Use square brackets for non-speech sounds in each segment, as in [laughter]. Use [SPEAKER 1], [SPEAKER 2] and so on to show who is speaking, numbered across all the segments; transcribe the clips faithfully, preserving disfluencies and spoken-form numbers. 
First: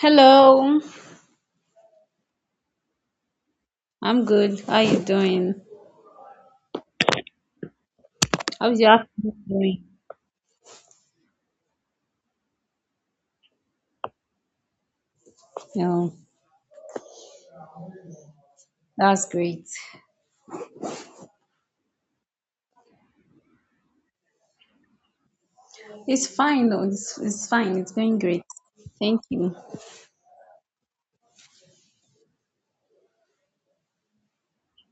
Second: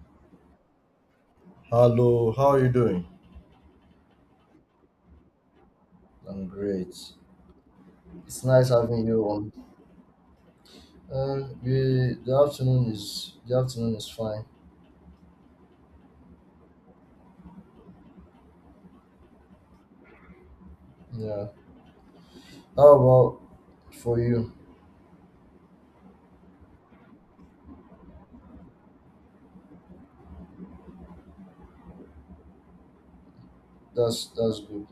[SPEAKER 1] Hello,
[SPEAKER 2] Hello, how are you doing?
[SPEAKER 1] I'm good. How you doing?
[SPEAKER 2] I'm great. It's nice
[SPEAKER 1] How's your
[SPEAKER 2] having you
[SPEAKER 1] afternoon
[SPEAKER 2] on.
[SPEAKER 1] doing?
[SPEAKER 2] Um, the, the afternoon is the afternoon is fine.
[SPEAKER 1] No, that's great.
[SPEAKER 2] Yeah. How about for you?
[SPEAKER 1] It's fine though. It's, it's fine. It's going great. Thank you.
[SPEAKER 2] That's that's good.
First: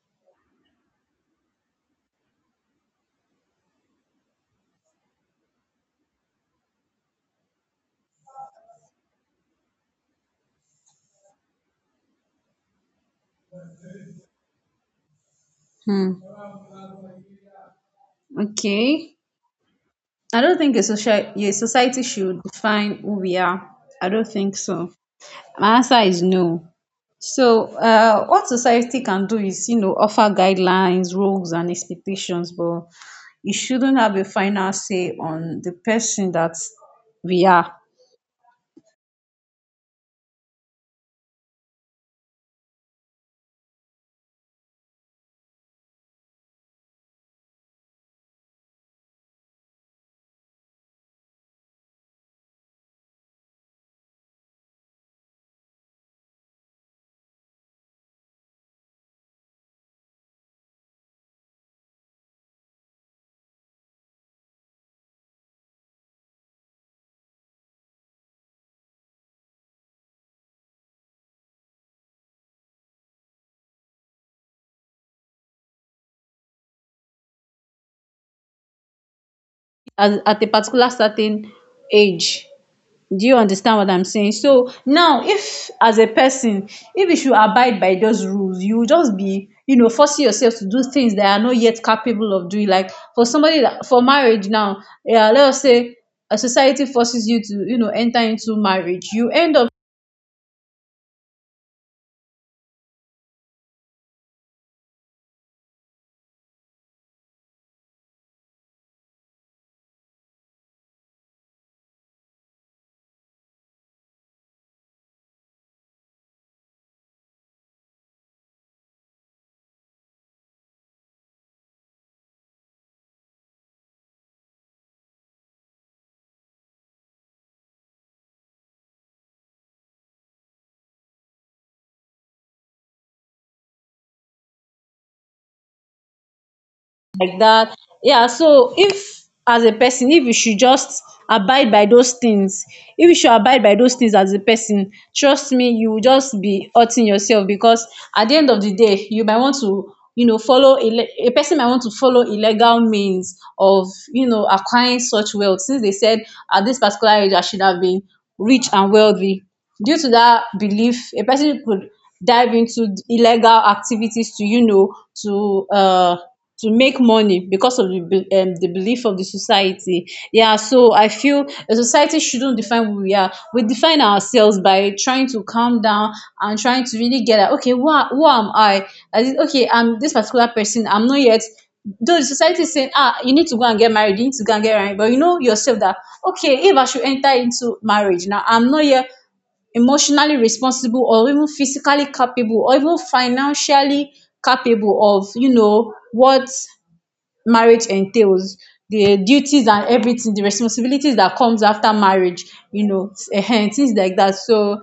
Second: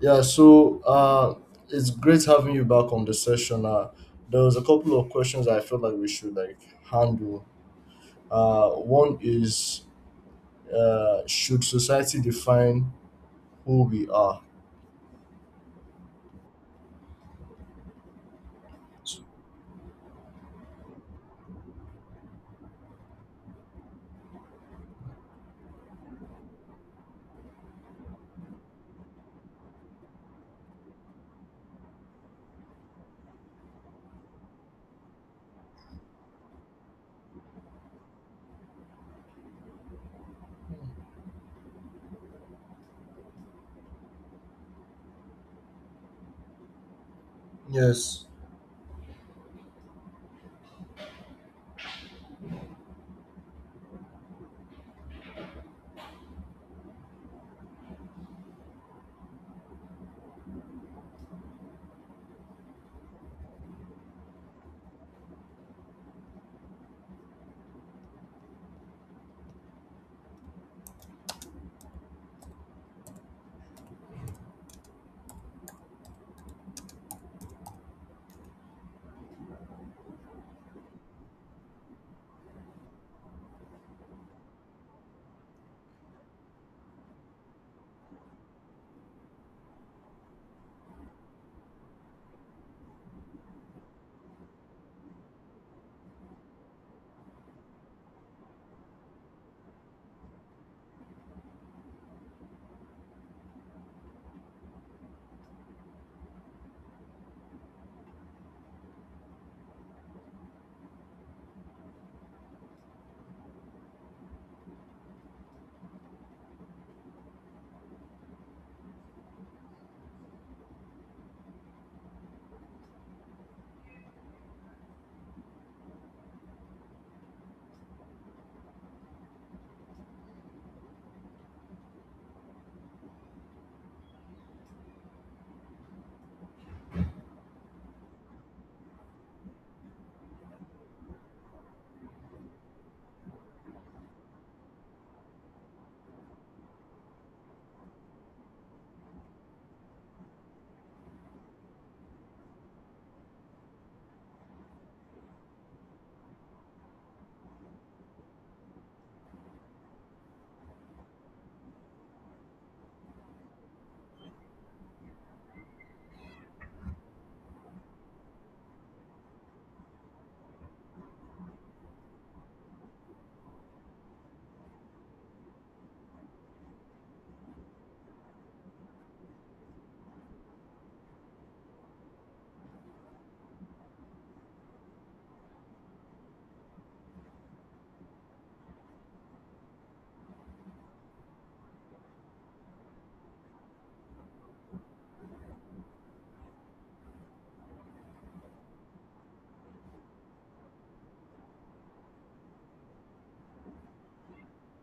[SPEAKER 2] Yeah. So uh, it's great having you back on the session. Uh, there was a couple of questions I felt like we should like handle. Uh, one is, uh, should society define who we are?
[SPEAKER 1] Hmm. Okay. I don't think a social a society should define who we are. I don't think so. My answer is no. So, uh, what society can do is, you know, offer guidelines, rules, and expectations, but it shouldn't have a final say on the person that we are.
[SPEAKER 2] Yes,
[SPEAKER 1] As at a particular certain age, do you understand what I'm saying? So now, if as a person, if you should abide by those rules, you will just be, you know, forcing yourself to do things that are not yet capable of doing, like for somebody that for marriage now, yeah, let us say a society forces you to, you know, enter into marriage, you end up like that. Yeah, so if as a person, if you should just abide by those things, if you should abide by those things as a person, trust me, you will just be hurting yourself because at the end of the day, you might want to, you know, follow ille- a person might want to follow illegal means of, you know, acquiring such wealth. Since they said at this particular age, I should have been rich and wealthy. Due to that belief, a person could dive into illegal activities to, you know, to uh to make money because of the be- um, the belief of the society. Yeah, so I feel a society shouldn't define who we are. We define ourselves by trying to calm down and trying to really get at, okay, who, are, who am I? I did- okay, I'm this particular person. I'm not yet. Though the society is saying, ah, you need to go and get married, you need to go and get married, but you know yourself that okay, if I should enter into marriage now, I'm not yet emotionally responsible or even physically capable or even financially capable of, you know, what marriage entails, the duties and everything, the responsibilities that comes after marriage, you know, ehen, things like that. So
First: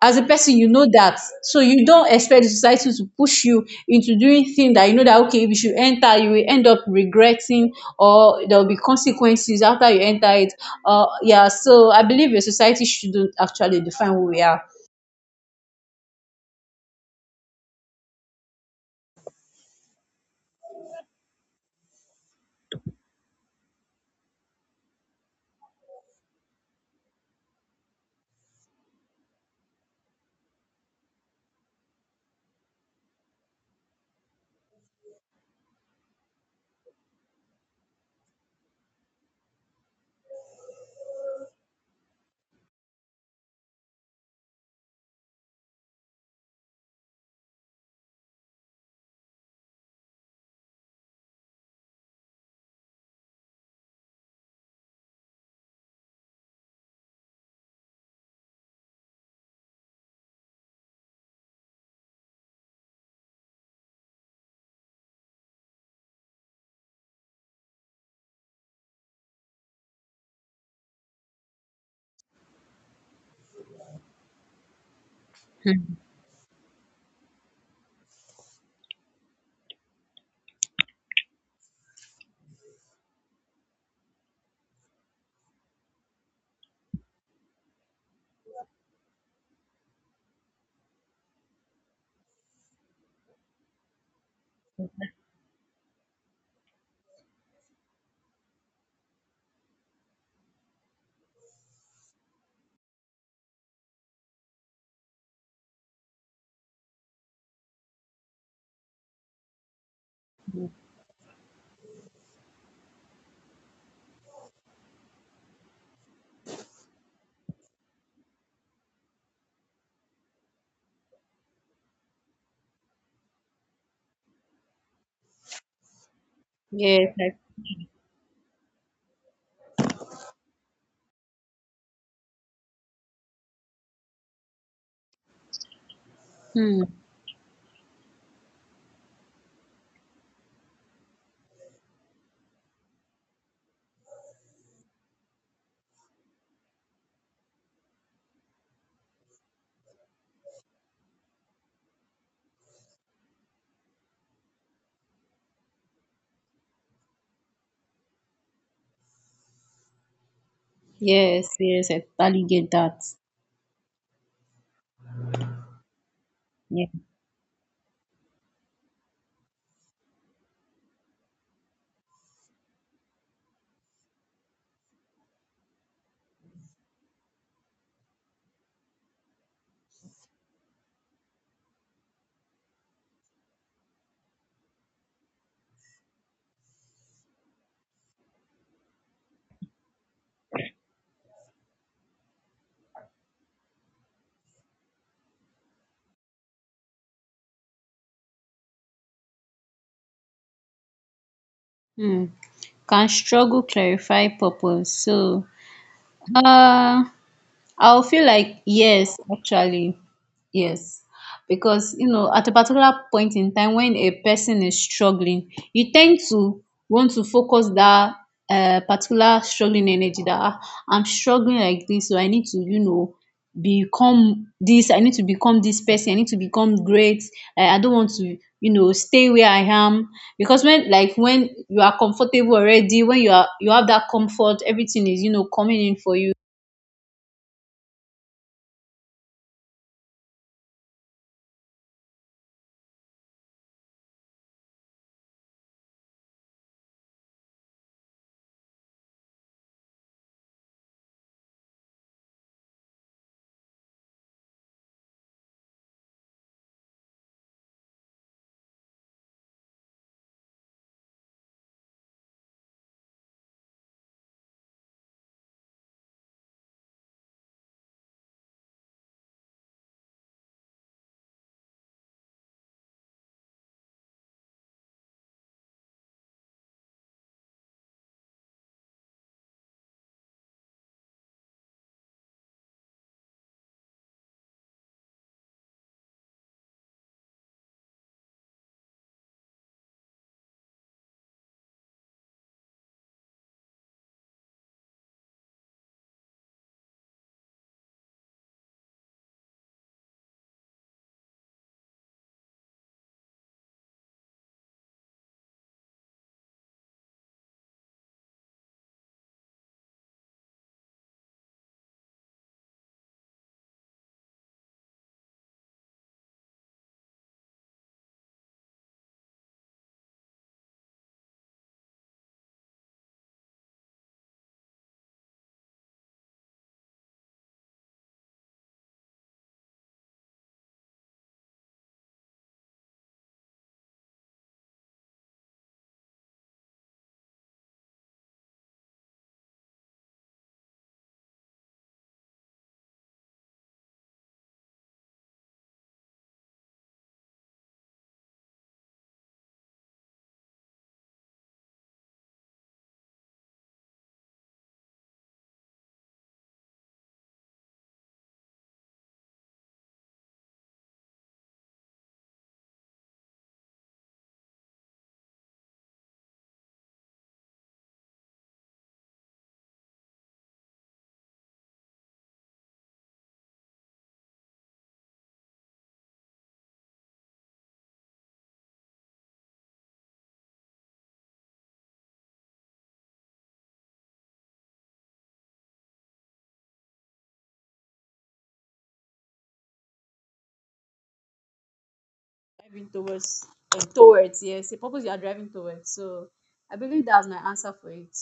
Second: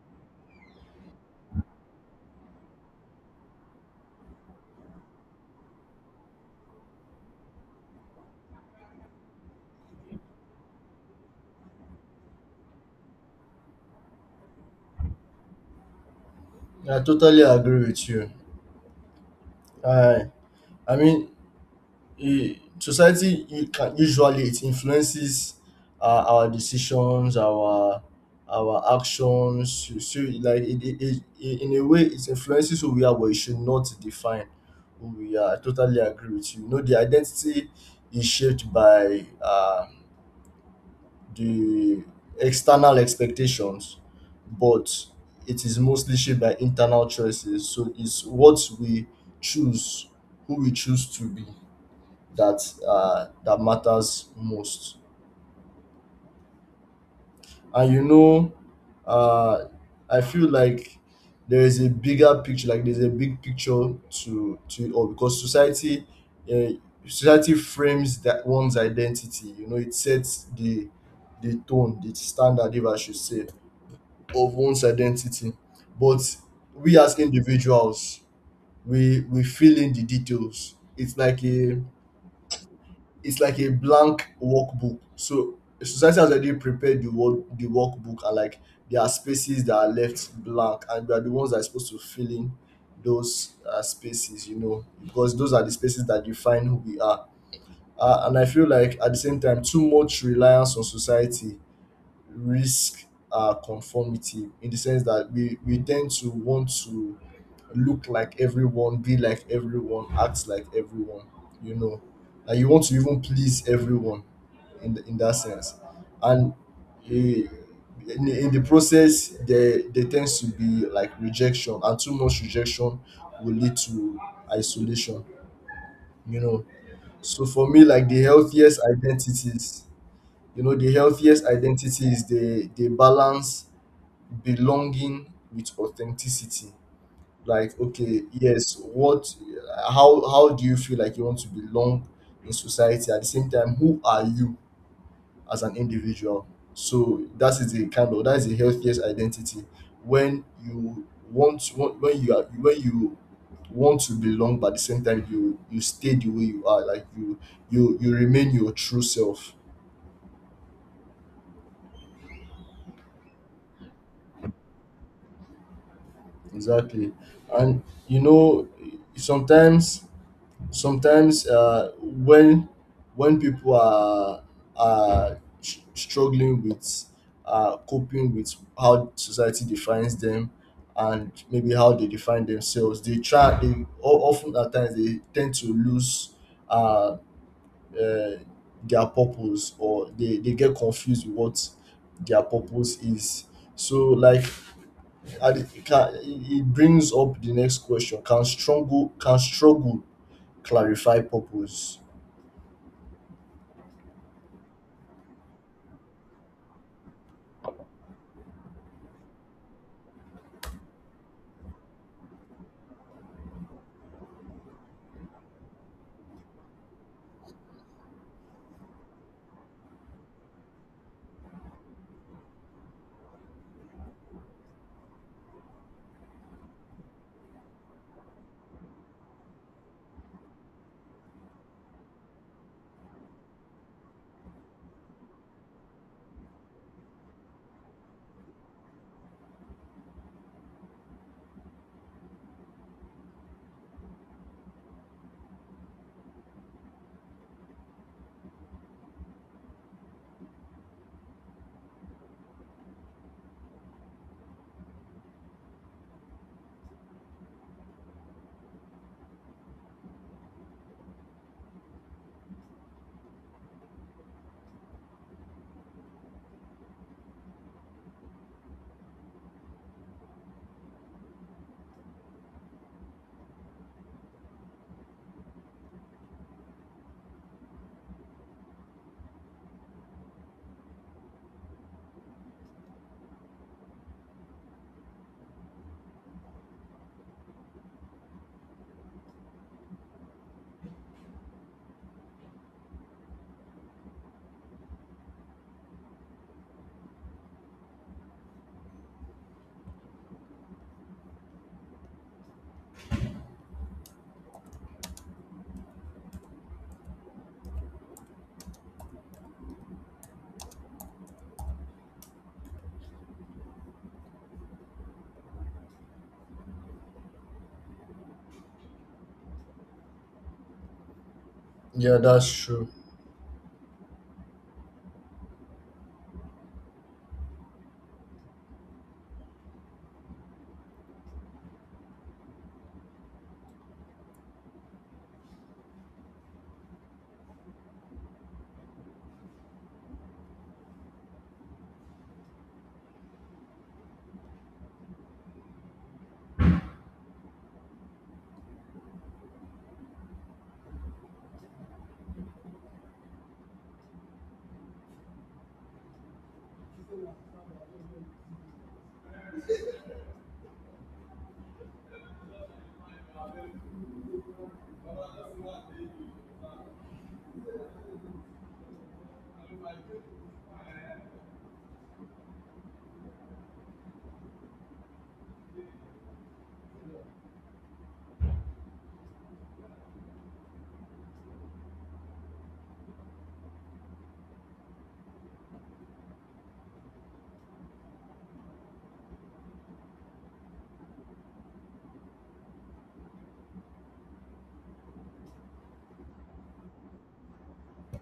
[SPEAKER 1] as a person, you know that, so you don't expect the society to push you into doing things that you know that okay, if you enter, you will end up regretting, or there will be consequences after you enter it. Uh yeah, so I believe a society shouldn't actually define who we are.
[SPEAKER 2] I totally agree with you. I I mean, eh, society, you can usually, it influences uh, our decisions, our our actions, so, so like, it, it, it, i- in a way it influences who we are, but it should not define who we are. I totally agree with you. You know the identity is shaped by uh, the external expectations, but it is mostly shaped by internal choices. So it's what we choose, who we choose to be, that uh, that matters most. And you know, uh, I feel like there is a bigger picture, like there's a big picture to to it all, because society, uh, society frames that one's identity. You know, it sets the the tone, the standard, if I should say, of one's identity. But we as individuals, we we fill in the details. It's like a it's like a blank workbook. So society has already prepared the work the workbook, and like, there are spaces that are left blank, and we are the ones that are supposed to fill in those uh, spaces, you know, because those are the spaces that define who we are. Uh, and I feel like, at the same time, too much reliance on society risk uh, conformity, in the sense that we, we tend to want to look like everyone, be like everyone, act like everyone, you know. And you want to even please everyone in, the, in that sense. And eh, in, the- in the process, there, there tends to be like rejection, and too much rejection will lead to isolation, you know.
[SPEAKER 1] Yes, I,
[SPEAKER 2] So for me, like the healthiest identities you know the healthiest identities, they they balance belonging with authenticity.
[SPEAKER 1] hmm,
[SPEAKER 2] Like, okay, yes, what, how how do you feel like you want to belong in society? At the same time, who are you as an individual? So that is the kind of that is the healthiest identity. When you want when you are when you want to belong, but at the same time you you stay the way you are, like you you you remain your true self.
[SPEAKER 1] yes, yes, I totally get that. Yeah.
[SPEAKER 2] Exactly. And you know, sometimes, sometimes uh, when when people are are s- struggling with uh, coping with how society defines them, and maybe how they define themselves, they try. They o- often, at times, they tend to lose uh, uh, their purpose, or they they get confused with what their purpose is. So like, and it it can it it brings up the next question: can struggle can struggle clarify purpose?
[SPEAKER 1] Hmm. Can struggle clarify purpose? So, uh, I'll feel like yes, actually, yes. Because, you know, at a particular point in time when a person is struggling, you tend to want to focus that uh, particular struggling energy that, "Ah, I'm struggling like this, so I need to, you know, become this, I need to become this person, I need to become great. Uh, I don't want to, you know, stay where I am. Because when, like when you are comfortable already, when you are, you have that comfort, everything is, you know, coming in for you,
[SPEAKER 2] Yeah, that's true.
[SPEAKER 1] driving towards uh, towards, yes, a purpose you are driving towards." So I believe that's my answer for it.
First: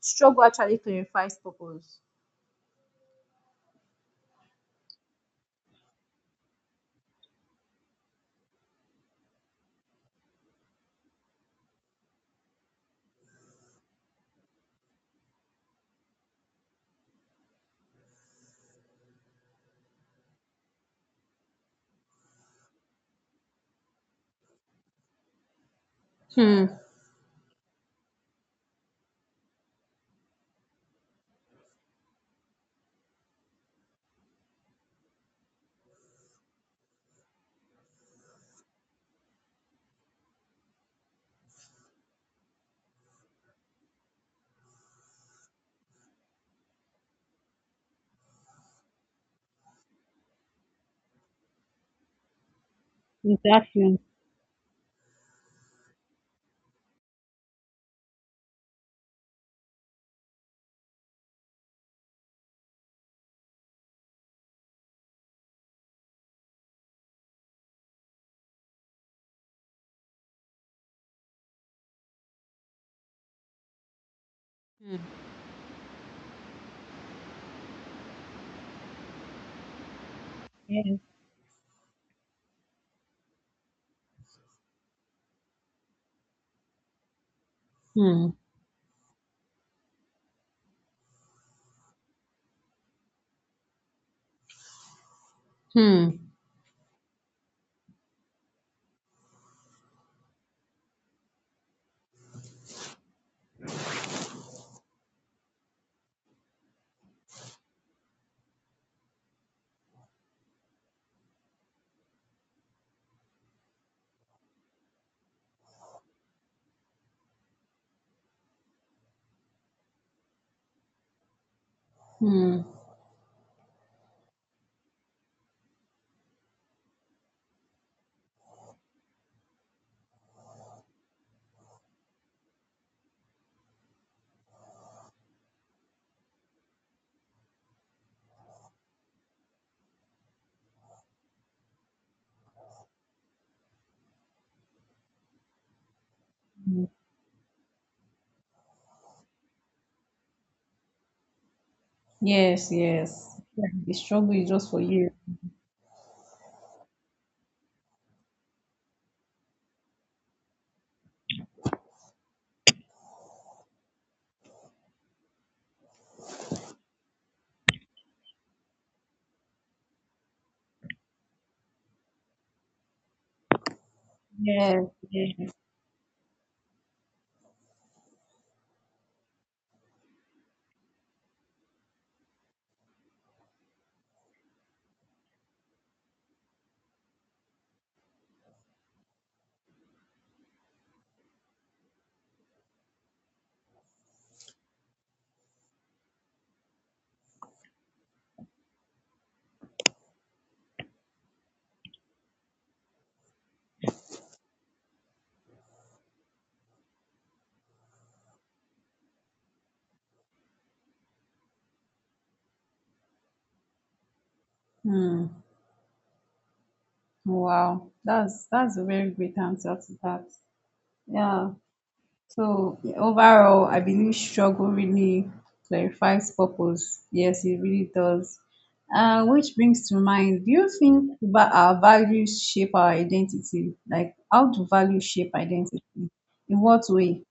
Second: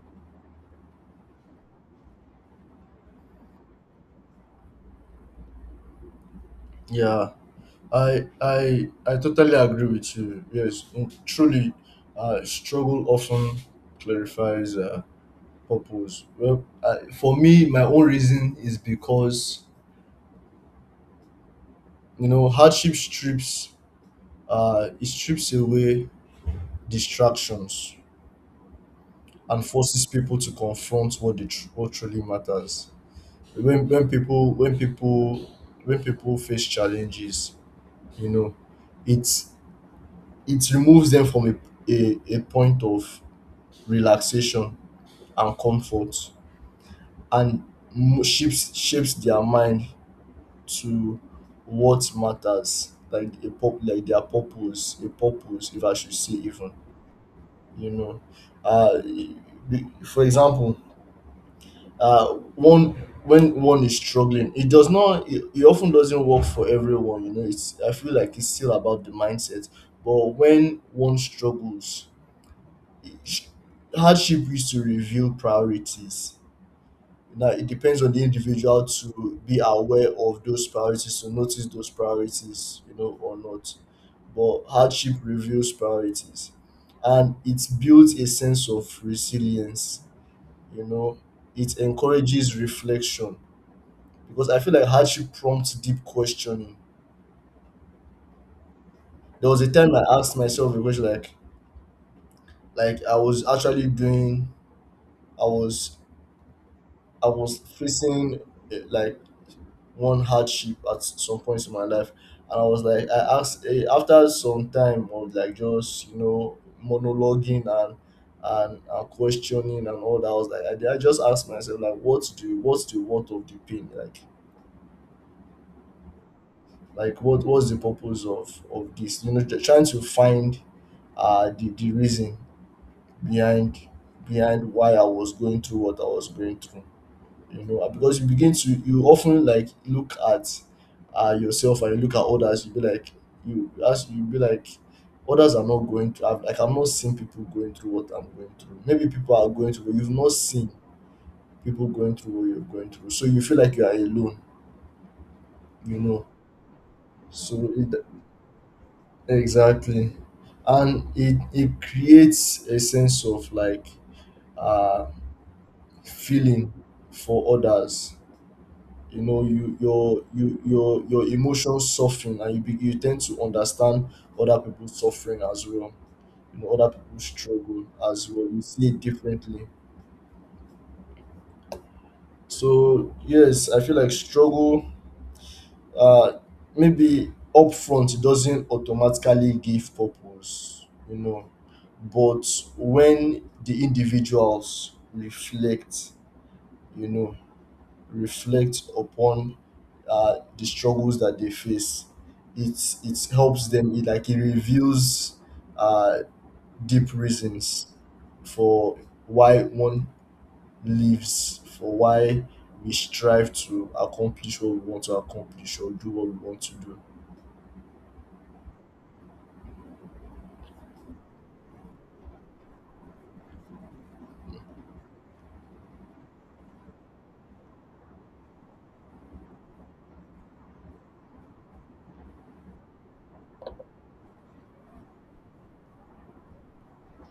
[SPEAKER 1] Struggle actually clarifies purpose.
[SPEAKER 2] Yeah. I i i totally agree with you. Yes. Mm, truly, uh, struggle often clarifies, uh, purpose. Well, I, for me, my own reason is because you know hardship strips uh, it strips away
[SPEAKER 1] Hmm.
[SPEAKER 2] distractions and forces people to confront what they tr- what truly matters. When when people when people when people face challenges, you know it it removes them from a, a, a point of relaxation and comfort, and mo- shapes shapes their mind to what matters, like a pop
[SPEAKER 1] Exactly.
[SPEAKER 2] like their purpose, a purpose, if I should say, even. you know uh e- e- for example, uh, one when one is struggling, it does not. It, it often doesn't work for everyone. You know it's i feel like it's still about the mindset. But when one struggles, it- hardship is to
[SPEAKER 1] Hmm.
[SPEAKER 2] reveal priorities. Now it depends on the individual to be aware of those
[SPEAKER 1] Yes.
[SPEAKER 2] priorities, to notice those priorities, you know or not. But hardship reveals priorities, and it builds a
[SPEAKER 1] Hmm.
[SPEAKER 2] sense of resilience. You know it encourages reflection, because I feel like hardship prompts deep
[SPEAKER 1] Hmm.
[SPEAKER 2] questioning. There was a time I asked myself a question, like, like I was actually doing, I was, I was facing, eh, like, one hardship at some points in my life. And I was like, I asked, eh, after some time of, like, just, you know monologuing and and, and questioning and all that. I was like, I, I just asked myself, like, what's the
[SPEAKER 1] Hmm.
[SPEAKER 2] what's the worth of the pain, like? Like, what what's the purpose of of this? You know, trying to find uh, the, the reason behind behind why I was going through what I was going through. You know, and because you begin to, you often like look at uh, yourself, and you look at others. You be like, you as you be like others are not going through. I've, like, I'm not seeing people going through what I'm going through. Maybe people are going through, but you've not seen people going through what you're
[SPEAKER 1] Yes.
[SPEAKER 2] going through. So
[SPEAKER 1] Yes.
[SPEAKER 2] you feel
[SPEAKER 1] Yeah.
[SPEAKER 2] like you are
[SPEAKER 1] The struggle
[SPEAKER 2] alone.
[SPEAKER 1] is just for you.
[SPEAKER 2] You know, so it, exactly, and it it creates a sense of, like, uh feeling for others. You know you your you your your emotions soften, and you be, you tend to understand other
[SPEAKER 1] Yes.
[SPEAKER 2] people's suffering
[SPEAKER 1] Yes.
[SPEAKER 2] as well. You know other people's struggle as well, you see it differently. So yes, I feel like struggle, uh maybe upfront, it doesn't automatically give purpose, you know, but when the individuals reflect you know reflect upon uh, the struggles that they face. It it helps them. It like it reveals uh, deep reasons for why one lives, for why we strive to accomplish what we want to
[SPEAKER 1] Hmm.
[SPEAKER 2] accomplish, or do what we want to do.
[SPEAKER 1] Wow. That's that's a very great answer to that. Yeah. So overall, I believe struggle really clarifies purpose. Yes, it really does. Uh, which brings to mind, do you think va- our values shape our identity? Like, how do values shape identity? In what way?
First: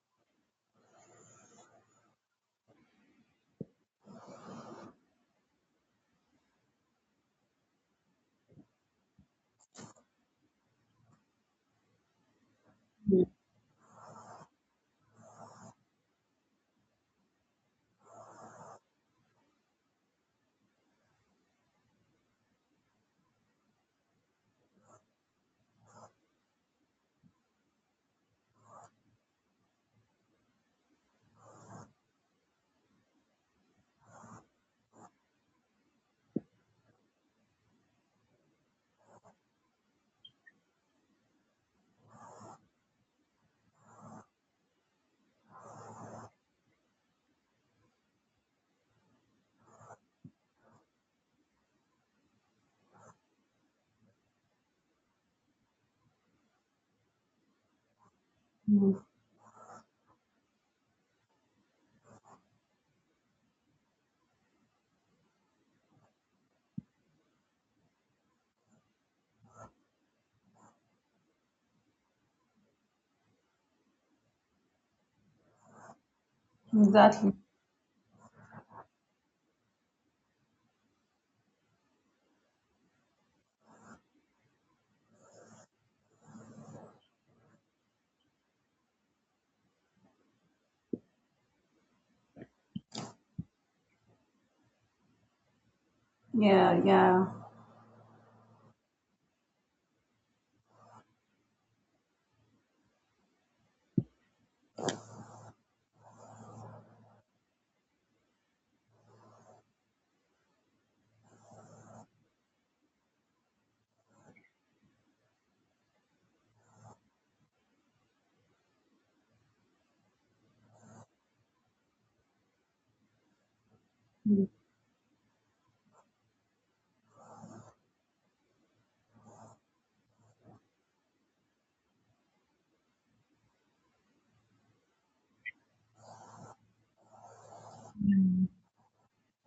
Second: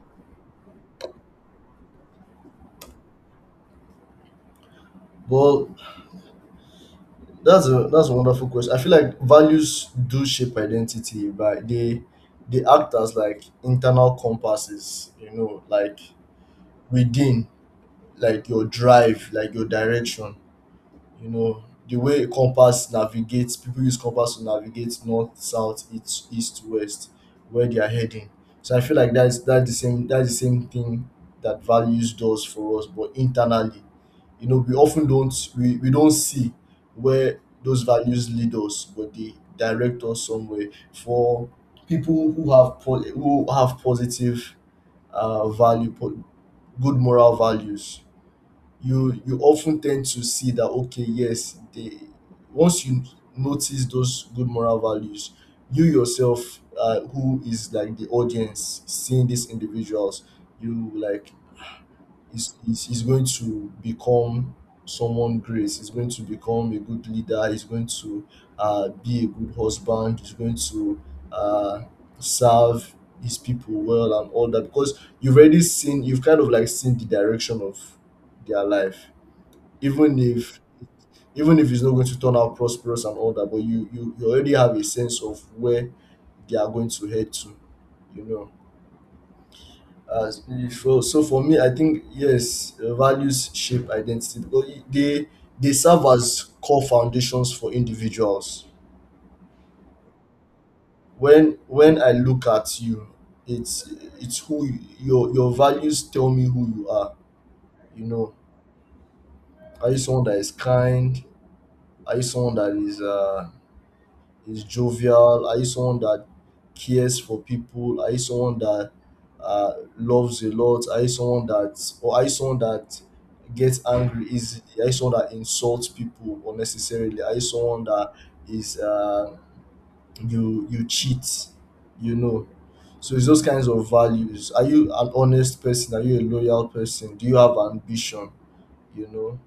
[SPEAKER 2] Well, that's a that's a wonderful question. I feel like values do shape identity, but they they act as, like, internal compasses, you know, like, within, like your drive, like your direction. You know, the way a compass navigates, people use compass to navigate north, south, east, east, west, where they are heading. So I feel like that's that's the same that's the same thing that values does for us, but internally, you know, we often don't. We, we don't see where those values lead us, but they direct us somewhere. For people who have po- who have positive uh, value, po- good moral values, you you often tend to see that, okay, yes, they— once you notice those good moral values, you yourself, uh, who is like the audience
[SPEAKER 1] Mm.
[SPEAKER 2] seeing these individuals, you like is is is going to become someone great, is going to become a good leader, is going to uh, be a good husband, is going to uh, serve his people well and all that, because you've already seen you've kind of, like, seen the
[SPEAKER 1] Exactly.
[SPEAKER 2] direction of their life, even if even if it's not going to turn out prosperous and all that, but you you, you already have a sense of where they are going to head to, you know, as so so for me, I think yes, uh, values shape identity, because it- they they serve as
[SPEAKER 1] Yeah,
[SPEAKER 2] core
[SPEAKER 1] yeah.
[SPEAKER 2] foundations for individuals. When when i look at you, it's it's who you, your your values tell me who you are. You know, are you someone that is kind? Are you someone that is uh is jovial? Are you someone that cares for people? Are you someone that uh, loves a lot? Are you someone that, or are you someone that gets angry
[SPEAKER 1] Mm.
[SPEAKER 2] easily? Are you someone that insults people unnecessarily? Are you someone that is uh, you you cheat? You know, so it's those kinds of values. Are you an honest person? Are you a loyal person? Do you have ambition? You know,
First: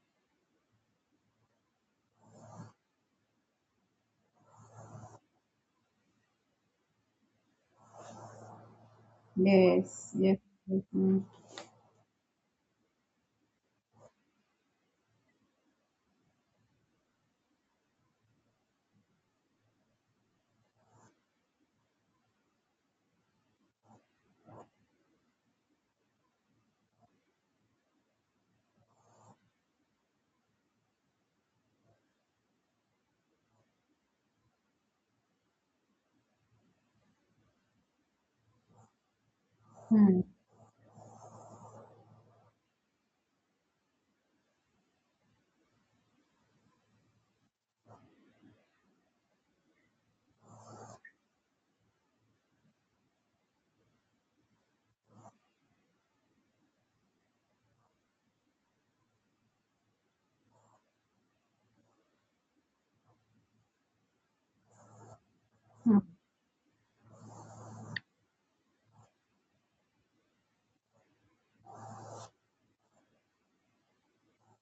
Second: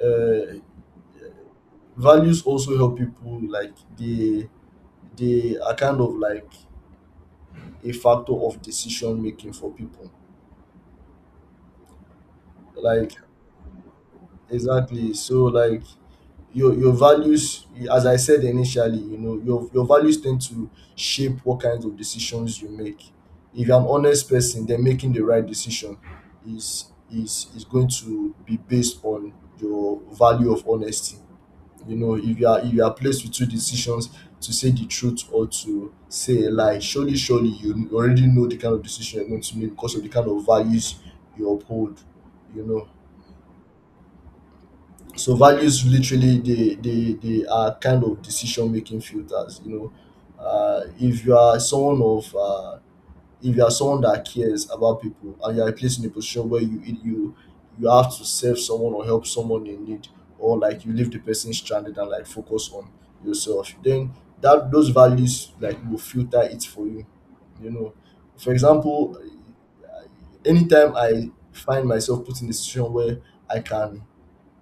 [SPEAKER 2] uh, values also help people like they they are kind of like a factor of decision making for people
[SPEAKER 1] Yes, yes. Yes, mm,
[SPEAKER 2] like exactly. So like your your values, as I said initially, you know, your your values tend to shape what kinds of decisions you make. If you're an honest person, then making the right decision is is is going to be based on your value of honesty. You know, if you are if you are placed with two decisions, to say the truth or to say a lie, surely surely you already know the kind of decision you're going to make, because of the
[SPEAKER 1] mm,
[SPEAKER 2] kind of values you uphold. You know, so values literally, they they they are kind of decision making filters. You know, uh if you are someone of uh if you are someone that cares about people and you are placed in a position where you you you have to serve someone or help someone in need, or like you leave the person stranded and like focus on yourself, then that those values like will
[SPEAKER 1] mm.
[SPEAKER 2] filter it for you. You know, for example, anytime I find myself put in a situation where I can,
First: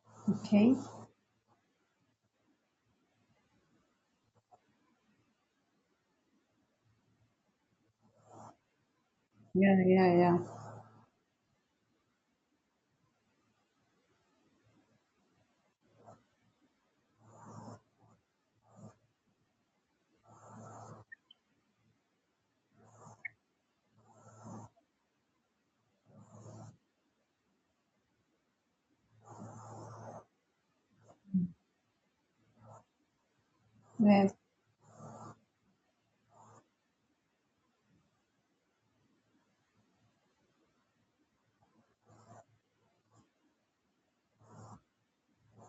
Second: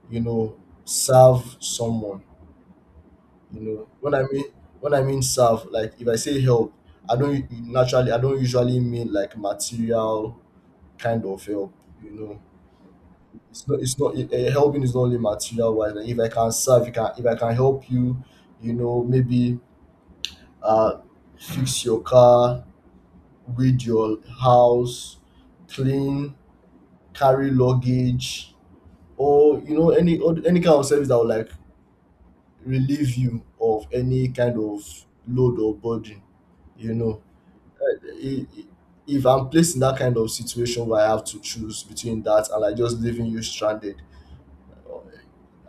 [SPEAKER 2] you know,
[SPEAKER 1] Okay.
[SPEAKER 2] serve someone. You know, when i mean when i mean serve, like if I say help, I don't u- naturally, I don't usually mean like
[SPEAKER 1] Yeah, yeah,
[SPEAKER 2] material
[SPEAKER 1] yeah.
[SPEAKER 2] kind of help. You know, it's not it's not it, eh, helping is not only material wise. Like if I can serve, you can if I can help you, you know, maybe uh fix your car, read your house, clean, carry luggage, or you know, any or any kind of service that will like relieve you of any
[SPEAKER 1] Yes,
[SPEAKER 2] kind of load or burden. You know, Eh, eh, eh, if I'm placed in that kind of situation where I have to choose between that and like just leaving you stranded,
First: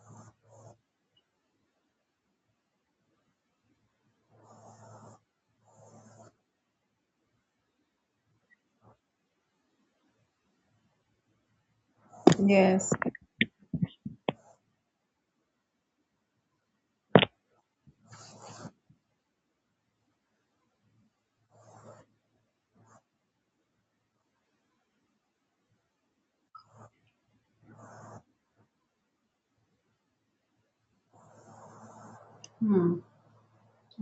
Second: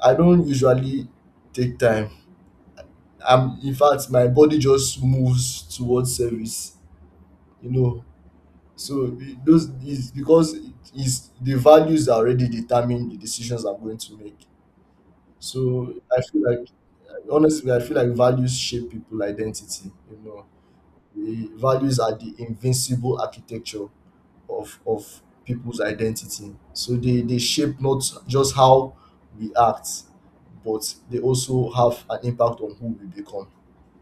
[SPEAKER 2] I don't usually take time. I'm, in fact, my body just moves towards service, you know. So it- those is because it is, the values are already
[SPEAKER 1] yes.
[SPEAKER 2] determine the decisions I'm going to make. So I feel like, honestly, I feel like values shape people identity. You know, the values are the invincible architecture of of people's identity. So they they shape not just how we act, but they also have an impact on who
[SPEAKER 1] Hmm.
[SPEAKER 2] we become.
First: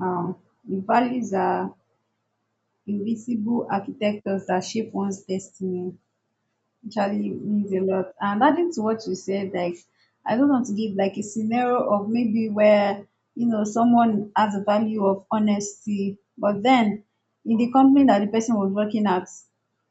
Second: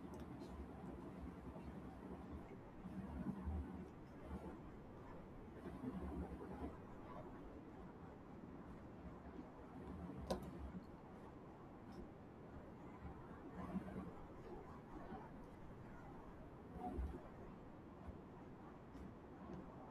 [SPEAKER 1] Um, the values are invisible architectures that shape one's destiny actually means a lot. And adding to what you said, like, I don't want to give like a scenario of maybe where, you know, someone has a value of honesty, but then in the company that the person was working at,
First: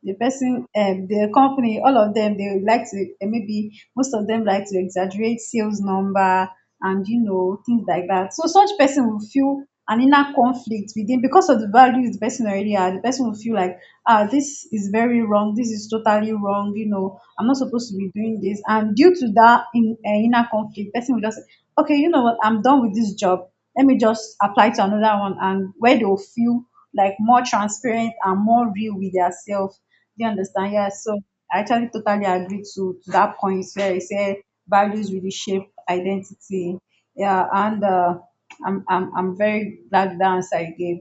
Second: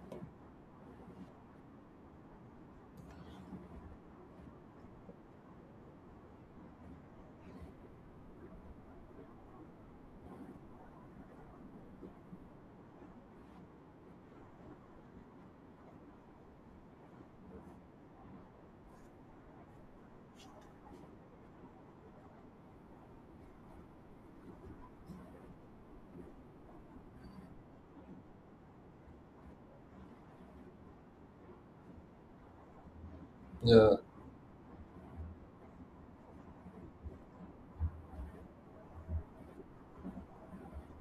[SPEAKER 1] the person um the company all of them, they would like to, eh, maybe most of them like to exaggerate sales number and you know things like that, so such person will feel an inner conflict within because of the values the person already had. The person will feel like, ah, this is very wrong, this is totally wrong, you know, I'm not supposed to be doing this. And due to that in, uh, inner conflict, person will just say, okay, you know what, I'm done with this job, let me just apply to another one, and where they will feel like more transparent and more real with yourself. Do you understand? Yeah. So I actually totally agree to, to that point where
[SPEAKER 2] Yeah.
[SPEAKER 1] I said values really shape identity. Yeah, and uh, I'm, I'm I'm very glad the answer I gave.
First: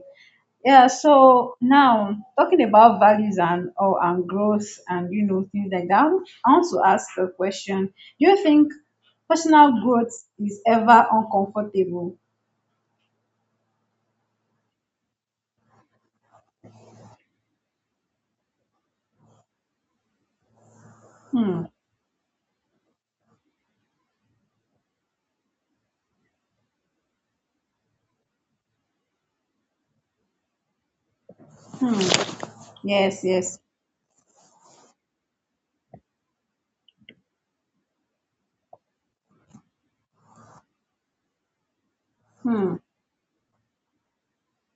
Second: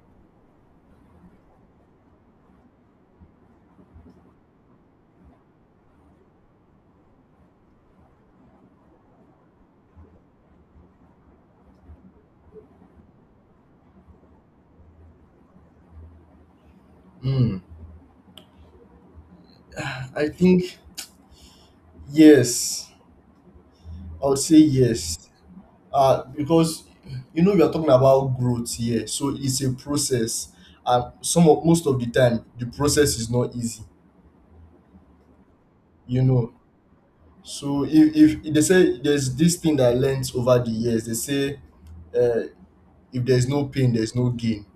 [SPEAKER 1] Yeah, so now talking about values and or and growth and, you know, things like that, I want to ask a question. Do you think personal growth is ever uncomfortable?
[SPEAKER 2] Hmm. I think
[SPEAKER 1] Hmm.
[SPEAKER 2] yes. I would say yes. Uh, because, you know, we are talking about growth here, so it's a process, and some of, most of
[SPEAKER 1] Hmm.
[SPEAKER 2] the time, the process
[SPEAKER 1] Yes.
[SPEAKER 2] is not
[SPEAKER 1] Yes.
[SPEAKER 2] easy. You know, so if if they say there's this thing that I learned over the years, they say, uh,
[SPEAKER 1] Hmm.
[SPEAKER 2] if there's no pain, there's no gain.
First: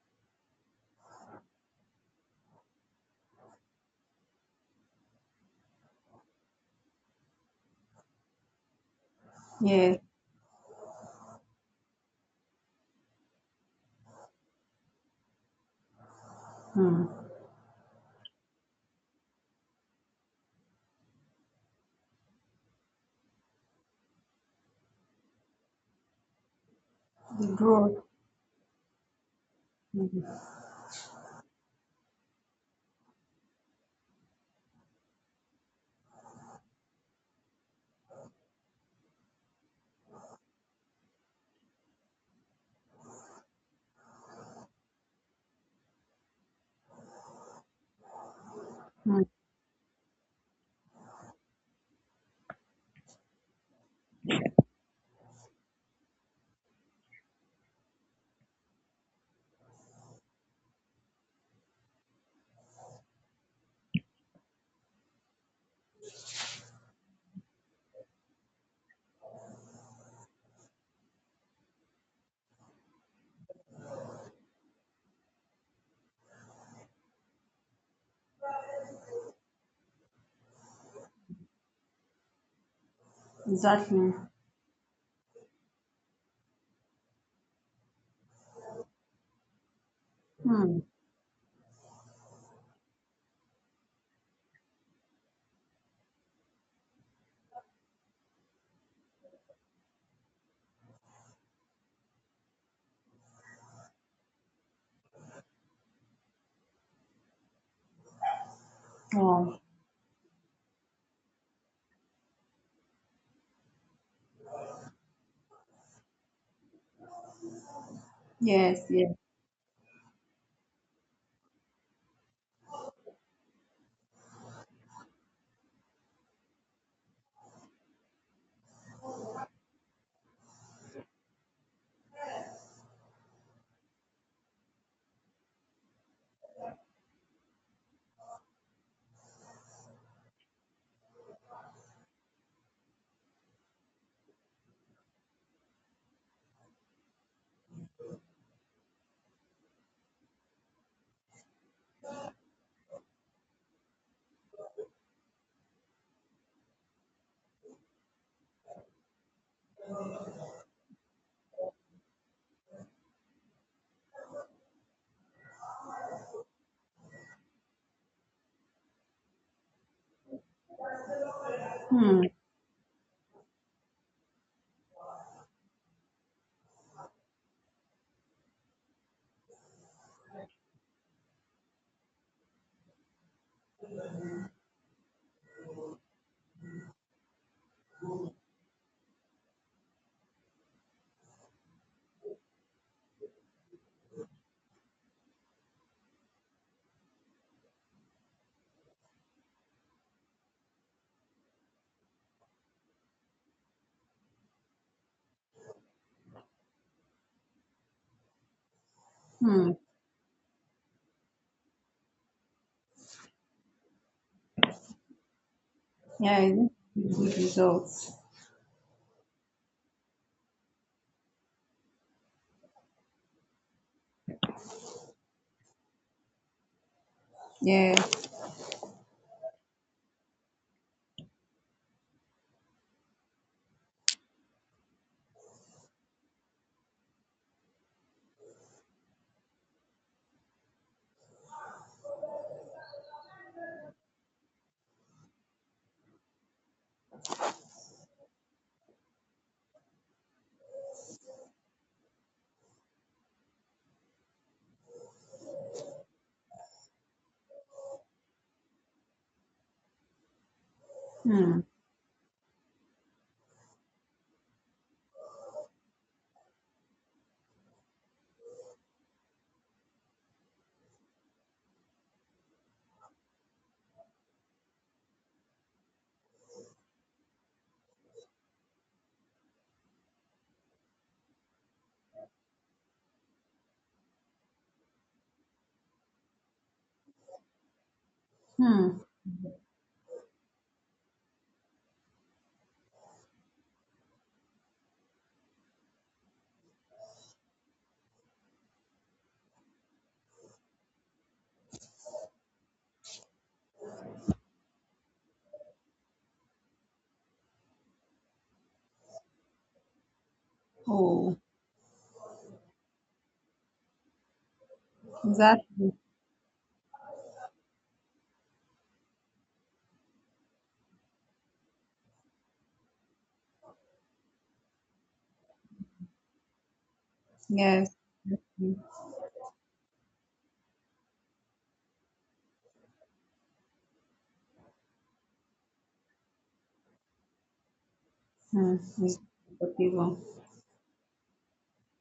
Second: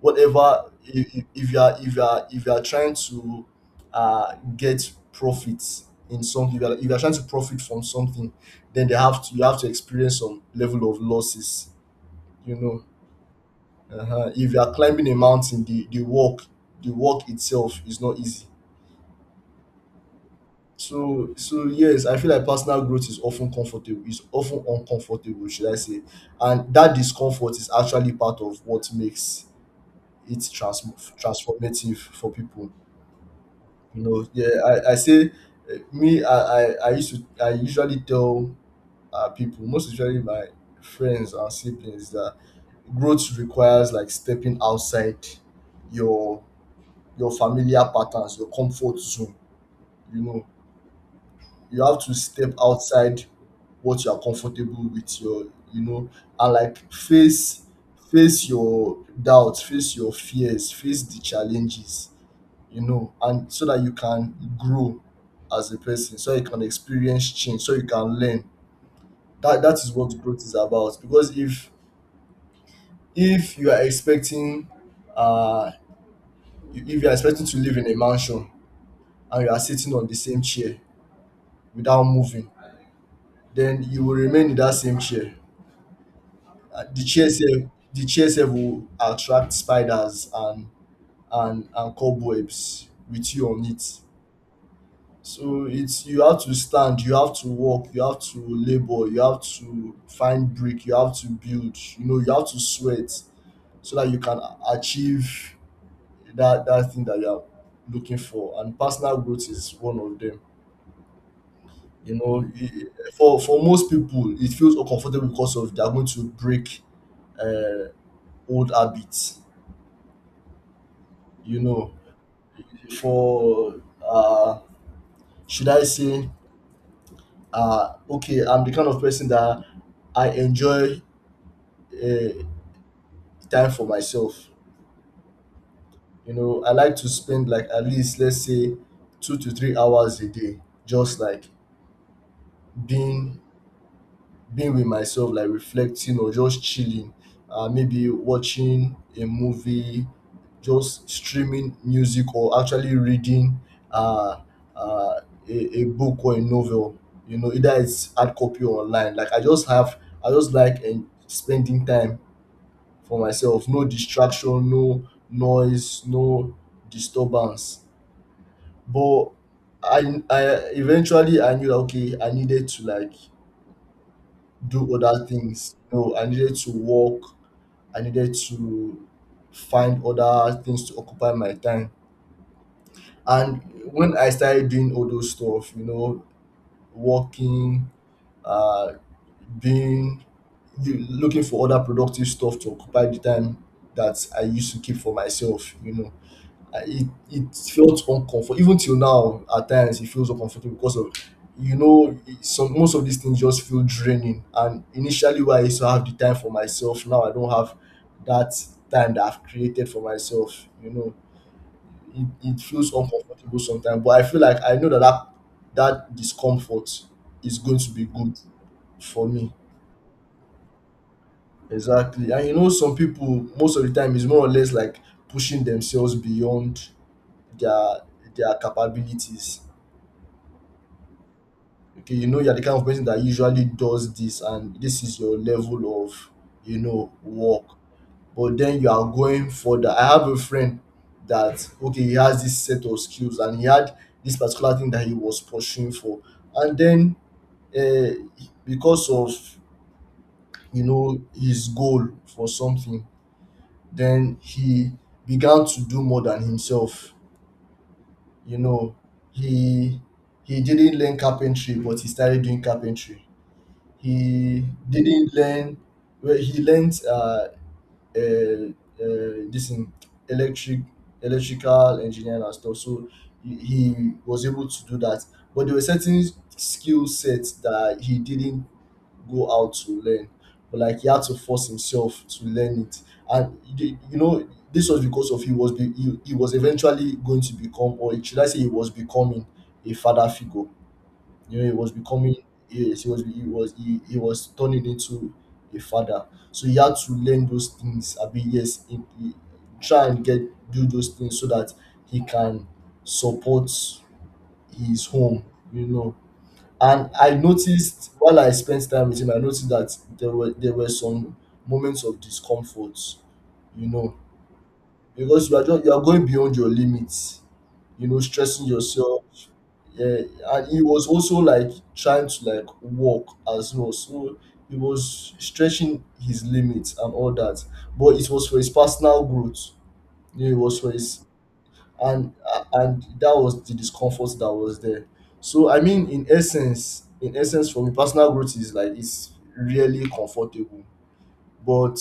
[SPEAKER 2] Whatever, if, if you are if you are if you are trying to uh, get profits in something, if you, are, if you are trying to profit from something, then they have to you have to
[SPEAKER 1] Yes.
[SPEAKER 2] experience some level of losses. You know, uh-huh. If you are climbing a mountain, the the walk the
[SPEAKER 1] Mm.
[SPEAKER 2] walk itself is not easy. So so yes, I feel like personal growth is often comfortable is often uncomfortable, should I say. And that
[SPEAKER 1] The
[SPEAKER 2] discomfort is
[SPEAKER 1] growth.
[SPEAKER 2] actually part of what makes
[SPEAKER 1] Mm.
[SPEAKER 2] it trans- transformative for people. No, yeah, I, I say, eh, me, I, I, I used to, I usually tell uh, people, most usually my friends and siblings, that growth requires like stepping outside your your familiar patterns, your comfort
[SPEAKER 1] Mm.
[SPEAKER 2] zone. You know, you have to step outside what you are comfortable with. Your, you know, and like face face your doubts, face your fears, face the challenges, you know, and so that you can grow as a person, so you can experience change, so you can learn. That that is what growth is about. Because if if you are expecting, uh if you are expecting to live in a mansion and you are sitting on the same chair without moving, then you
[SPEAKER 1] Exactly.
[SPEAKER 2] will remain in that same chair. Uh, the chair self the chair self will attract spiders and
[SPEAKER 1] Mm.
[SPEAKER 2] and and cobwebs with you on it. So it's, you have to stand, you have to work, you have to labor, you have to find brick, you have to build, you know, you have to sweat so that you can achieve that that thing that you are looking for. And personal growth
[SPEAKER 1] Oh,
[SPEAKER 2] is one of them. You know, i- i- for for most people, it feels uncomfortable because of they are going to break uh, old
[SPEAKER 1] yes, yes.
[SPEAKER 2] habits. You know, for uh, should I say, uh, okay, I'm the kind of person that I enjoy uh, time for myself. You know, I like to spend, like at least let's say, two to three hours a day, just like being being with myself, like reflecting or just chilling. Uh, maybe watching a movie, just streaming music, or actually reading uh, uh, a, a book or a novel. You know, either it's hard copy or online. Like I just have, I just like and spending time for myself, no distraction, no noise, no disturbance. But i i eventually, I knew that, okay,
[SPEAKER 1] Mm.
[SPEAKER 2] I needed to like do other things. You know, I needed to work, I needed to find other things to occupy my time. And when I started doing all those stuff, you know, working, uh being, looking for other productive stuff to occupy the time that I used to keep for myself, you know, I- it it felt uncomfortable. Even till now at times it feels uncomfortable, because of, you know, it- some, most of these things just feel draining, and initially where I used to have the time for myself, now I don't have that time that I've
[SPEAKER 1] Mm.
[SPEAKER 2] created for myself. You know, it, it feels uncomfortable sometimes, but I feel like I know that that, that
[SPEAKER 1] Yeah, it
[SPEAKER 2] discomfort
[SPEAKER 1] is good
[SPEAKER 2] is going to be
[SPEAKER 1] results.
[SPEAKER 2] good for me. Exactly. And you know, some people, most of the time is more or less like pushing themselves beyond
[SPEAKER 1] Yeah.
[SPEAKER 2] their their capabilities. Okay, you know, you're the kind of person that usually does this, and this is your level of, you know, work, but then you are going further. I have a friend that, okay, he has this set of skills and he had this particular thing that he was pursuing for, and then, uh, because of, you know, his goal for something, then he began to do more than himself. You know, he he didn't learn
[SPEAKER 1] Mm.
[SPEAKER 2] carpentry, but he started doing carpentry. He didn't learn. Well, he learned uh, uh, uh, this in electric electrical engineering and stuff. So he he was able to do that. But there were certain skill sets that he didn't go out to learn, but like he had to force himself to learn it. And the- you know, this was because of he was be, he, he was eventually going to become, or should I say he was
[SPEAKER 1] Mm.
[SPEAKER 2] becoming a father figure. You know, he was becoming, yes, he was he was he, he was turning into a father. So he had to learn those things. I mean, yes, he, he- try and get do those things so that he can support his home. You know, and I noticed while I spent time with him, I noticed that there were there were some
[SPEAKER 1] Oh,
[SPEAKER 2] moments of discomfort. You know, because you are just,
[SPEAKER 1] exactly.
[SPEAKER 2] you are going beyond your limits. You know, stressing yourself, yeah, and he was also like trying to like walk as well. So he was stretching his limits and all that.
[SPEAKER 1] Yes.
[SPEAKER 2] But it was for his
[SPEAKER 1] Mm.
[SPEAKER 2] personal growth. Yeah, it was for his, and a- and that was the discomfort that was there. So I mean, in essence, in essence for me, personal growth is
[SPEAKER 1] Mm.
[SPEAKER 2] like
[SPEAKER 1] It's
[SPEAKER 2] it's really
[SPEAKER 1] comfortable.
[SPEAKER 2] comfortable. But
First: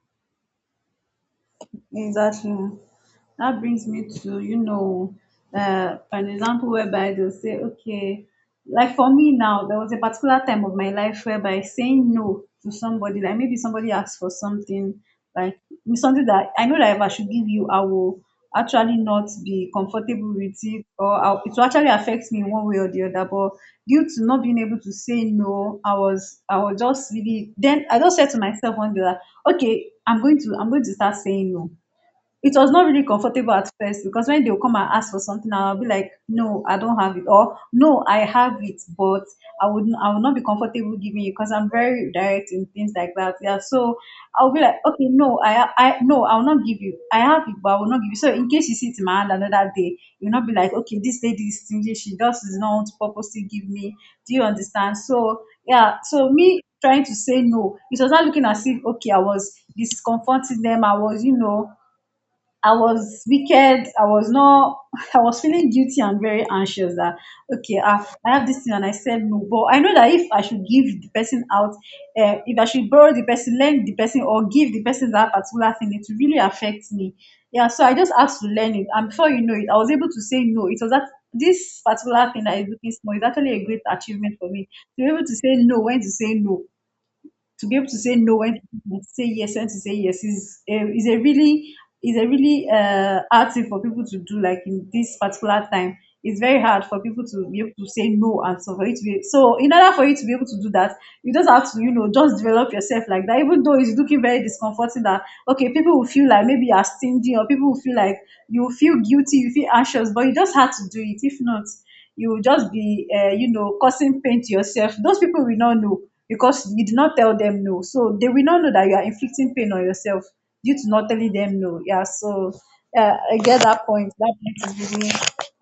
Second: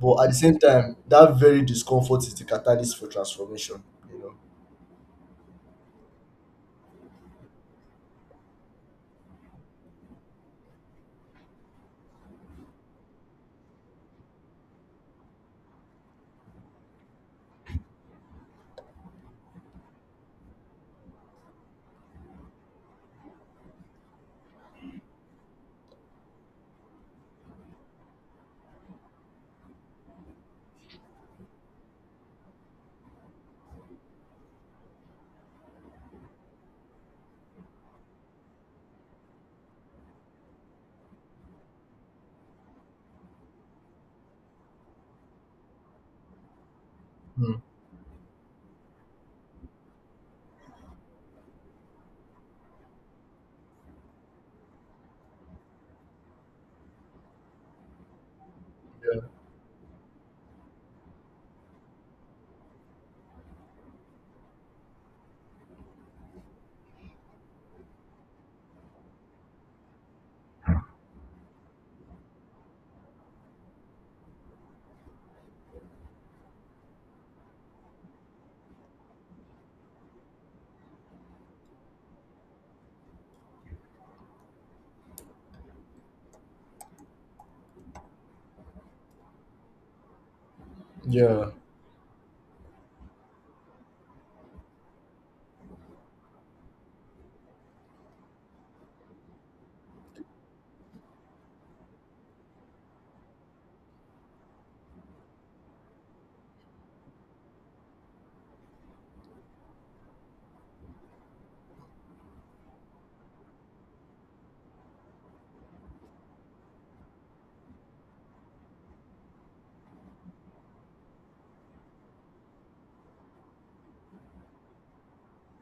[SPEAKER 2] but at the same time, that very discomfort is the
[SPEAKER 1] Exactly.
[SPEAKER 2] catalyst for
[SPEAKER 1] That
[SPEAKER 2] transformation,
[SPEAKER 1] brings me
[SPEAKER 2] you
[SPEAKER 1] to, you know, uh, an example whereby they'll say, okay, like for me now, there was a particular time of my life whereby saying no to somebody, like maybe somebody asked for something, like something that I know that if I should give you, I will actually not be comfortable with it, or I'll, it will actually affect me in one way or the other. But due to not being able to say no, I was, I was just really. Then I just said to myself one day that, okay, I'm going to, I'm going to start saying no. It was not really comfortable at first because when they'll come and ask for something, I'll be like, no, I don't have it, or no, I have it, but I would I would not be comfortable giving you because I'm very direct in things like that. Yeah, so I'll be like, okay, no, I I no, I will not give you. I have it,
[SPEAKER 2] know.
[SPEAKER 1] but I will not give you. So in case you see it in my hand another day, you'll not be like, okay, this lady is stingy. She does not want to purposely give me. Do you understand? So yeah, so me trying to say no, it was not looking as if okay, I was discomforting them. I was, you know, I was wicked. I was not. [laughs] I was feeling guilty and very anxious that okay, I, I have this thing and I said no. But I know that if I should give the person out, uh, if I should borrow the person, lend the person, or give the person that particular thing, it really affects me. Yeah, so I just had to learn it, and before you know it, I was able to say no. It was that this particular thing that is looking small is actually a great achievement for me to be able to say no, when to say no, to be able to say no, when to say yes, when to say yes is a, is
[SPEAKER 2] Hmm.
[SPEAKER 1] a
[SPEAKER 2] Yeah.
[SPEAKER 1] really, is a really uh hard thing for people to do, like in this particular time it's very hard for people to be able to say no. And so for you to be, so in order for you to be able to do that, you just have to, you know, just develop yourself like that, even though it's looking very discomforting that okay people will feel like maybe you are stingy, or people will feel like you feel guilty, you feel anxious, but you just had to do it. If not, you will just be, uh, you know, causing pain to yourself. Those people will not know because you did not tell them no. So they will not know that you are inflicting pain on yourself due to not telling them no. Yeah, so uh, I get that point. That point is really,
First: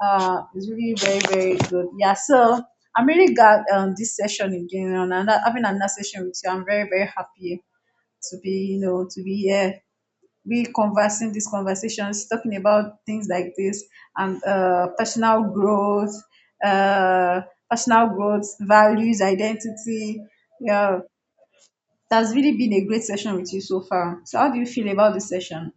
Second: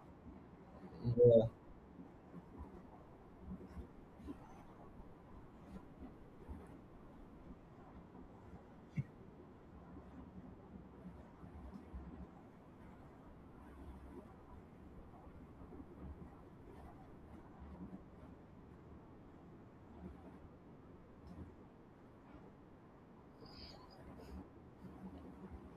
[SPEAKER 1] uh, is really very,
[SPEAKER 2] Yeah.
[SPEAKER 1] very good. Yeah, so I'm really glad um, this session again and I'm having another session with you. I'm very, very happy to be, you know, to be here, be conversing these conversations, talking about things like this and uh, personal growth, uh, personal growth, values, identity. Yeah, that's really been a great session with you so far. So, how do you feel about the session?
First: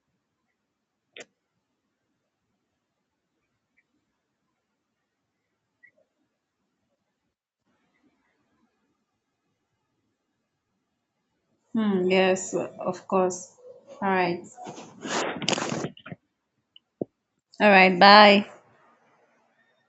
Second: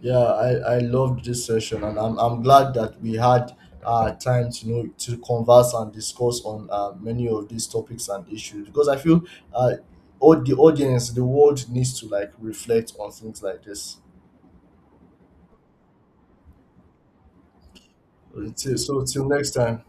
[SPEAKER 2] Yeah, I, I loved this session, and I'm, I'm glad that we had uh, time to know, to converse and discuss on uh, many of these topics and issues, because I feel uh, all the audience, the world needs
[SPEAKER 1] Hmm,
[SPEAKER 2] to like
[SPEAKER 1] yes,
[SPEAKER 2] reflect
[SPEAKER 1] of
[SPEAKER 2] on things
[SPEAKER 1] course.
[SPEAKER 2] like this.
[SPEAKER 1] All right. All right. Bye.
[SPEAKER 2] So, till so till next time,